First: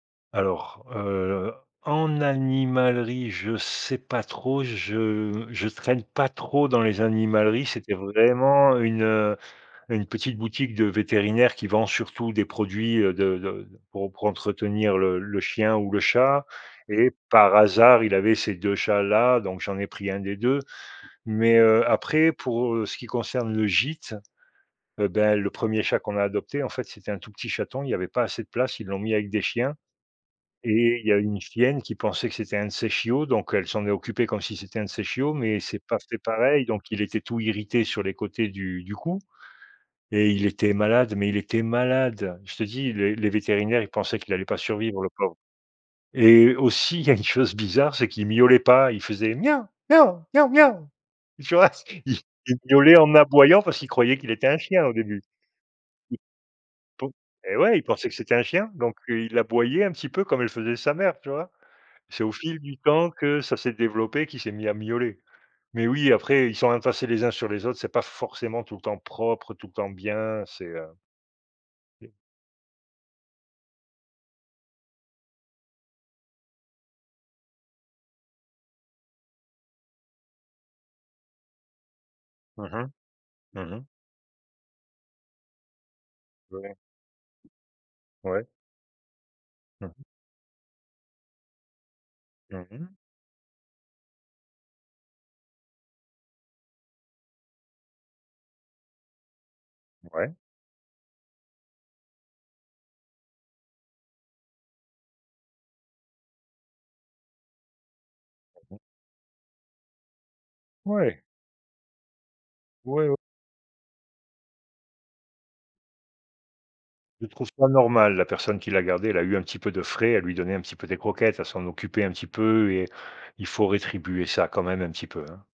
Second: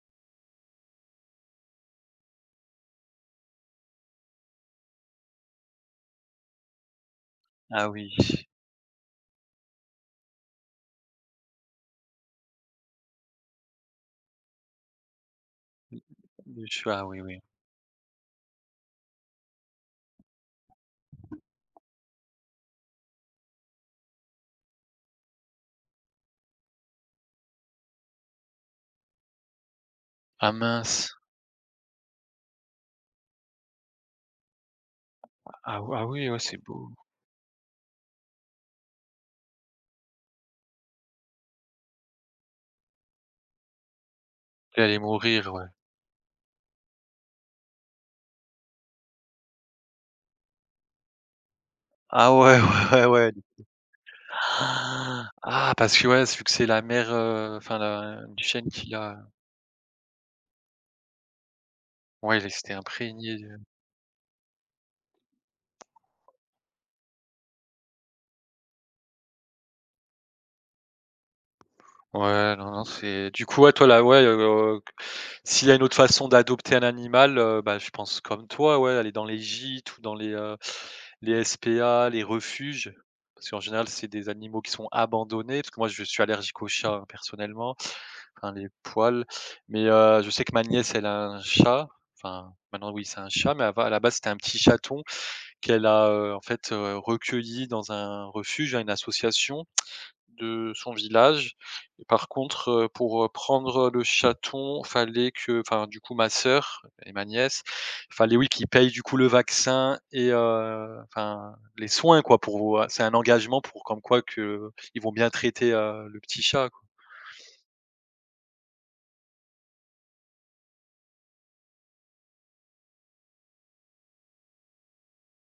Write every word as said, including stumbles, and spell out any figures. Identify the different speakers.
Speaker 1: Alors, heu, en animalerie, je sais pas trop. Je je traîne pas trop dans les animaleries.
Speaker 2: Ah
Speaker 1: C'était
Speaker 2: oui.
Speaker 1: vraiment une, heu, une petite boutique de vétérinaires qui vend surtout des produits, heu, de de, pour pour entretenir le le chien ou
Speaker 2: Mmh
Speaker 1: le chat
Speaker 2: le chat, ah
Speaker 1: et
Speaker 2: oui, oui.
Speaker 1: par hasard, il avait ces deux chats-là, donc j'en ai pris un des deux. Mais heu, après, pour, heu, ce qui concerne le gîte, heu, ben le premier chat qu'on a adopté, en fait, c'était un tout petit chaton. Il y avait pas assez de place, ils l'ont mis avec des chiens
Speaker 2: Ah
Speaker 1: et il
Speaker 2: mince.
Speaker 1: y a une chienne qui pensait que c'était un de ses chiots, donc elle s'en est occupée comme si c'était un de ses chiots, mais c'est
Speaker 2: Ah waouh!
Speaker 1: pas
Speaker 2: Ah
Speaker 1: fait
Speaker 2: oui, ouais c'est
Speaker 1: pareil,
Speaker 2: beau.
Speaker 1: donc il était tout irrité sur les côtés du du cou et il était malade, mais il était malade. Je te dis le les vétérinaires, ils pensaient qu'il allait pas
Speaker 2: Il allait
Speaker 1: survivre le pauvre.
Speaker 2: mourir, ouais.
Speaker 1: Et aussi, il y a une chose bizarre, c'est qu'il miaulait pas, il faisait: «Mia, mia, mia, mia». Tu vois? Il
Speaker 2: Ah ouais,
Speaker 1: miaulait
Speaker 2: ouais, ouais,
Speaker 1: en
Speaker 2: ouais du coup.
Speaker 1: aboyant parce qu'il croyait qu'il était un chien au début.
Speaker 2: Ah parce que
Speaker 1: I
Speaker 2: ouais c vu que c'est la
Speaker 1: pou
Speaker 2: mère,
Speaker 1: et
Speaker 2: heu,
Speaker 1: ouais,
Speaker 2: enfin
Speaker 1: il pensait que
Speaker 2: la
Speaker 1: c'était
Speaker 2: une
Speaker 1: un
Speaker 2: chienne
Speaker 1: chien,
Speaker 2: qui
Speaker 1: donc
Speaker 2: l'a
Speaker 1: heu, il aboyait un petit peu comme elle faisait sa mère, tu vois? C'est au
Speaker 2: Ouais il
Speaker 1: fil
Speaker 2: s'était
Speaker 1: du temps
Speaker 2: imprégné
Speaker 1: que ça
Speaker 2: de
Speaker 1: s'est développé qu'il s'est mis à miauler, mais oui, après, ils sont entassés les uns sur les autres, c'est pas forcément tout le temps propre, tout le temps bien, c'est, heu
Speaker 2: Ouais, non, non c'est du coup toi là ouais, s'il y a une autre façon d'adopter un animal, heu, bah je pense comme toi ouais, aller dans les gîtes ou dans les, heu, les SPA, les
Speaker 1: Mmh mh.
Speaker 2: refuges, parce qu'en
Speaker 1: Mmh
Speaker 2: général
Speaker 1: mh.
Speaker 2: c'est des animaux qui sont abandonnés, parce que moi je suis allergique aux
Speaker 1: Ouais.
Speaker 2: chats personnellement,
Speaker 1: Ouais.
Speaker 2: enfin les poils, mais
Speaker 1: Mmh mh.
Speaker 2: heu, je sais que ma nièce elle a un chat, enfin
Speaker 1: Mmh
Speaker 2: maintenant
Speaker 1: mh.
Speaker 2: oui c'est un chat, mais à la base c'était un petit chaton qu'elle a, heu, en fait, heu, recueilli dans un refuge hein, à une association
Speaker 1: Ouais.
Speaker 2: de son village, par contre, heu, pour, heu, prendre, heu, le chaton, fallait que, enfin du coup ma sœur et ma nièce, fallait oui qu'ils
Speaker 1: Mmh mh.
Speaker 2: payent du coup le vaccin et heu,
Speaker 1: Ouais.
Speaker 2: enfin les soins quoi, pour ou a c'est
Speaker 1: Ouais
Speaker 2: un
Speaker 1: o
Speaker 2: engagement pour comme quoi qu'ils vont bien traiter, heu, le petit chat, quoi.
Speaker 1: Je trouve ça normal, la personne qui l'a gardée, elle a eu un petit peu de frais, elle lui donnait un petit peu des croquettes, elle s'en occupait un petit peu et il faut rétribuer ça quand même un petit peu, hein.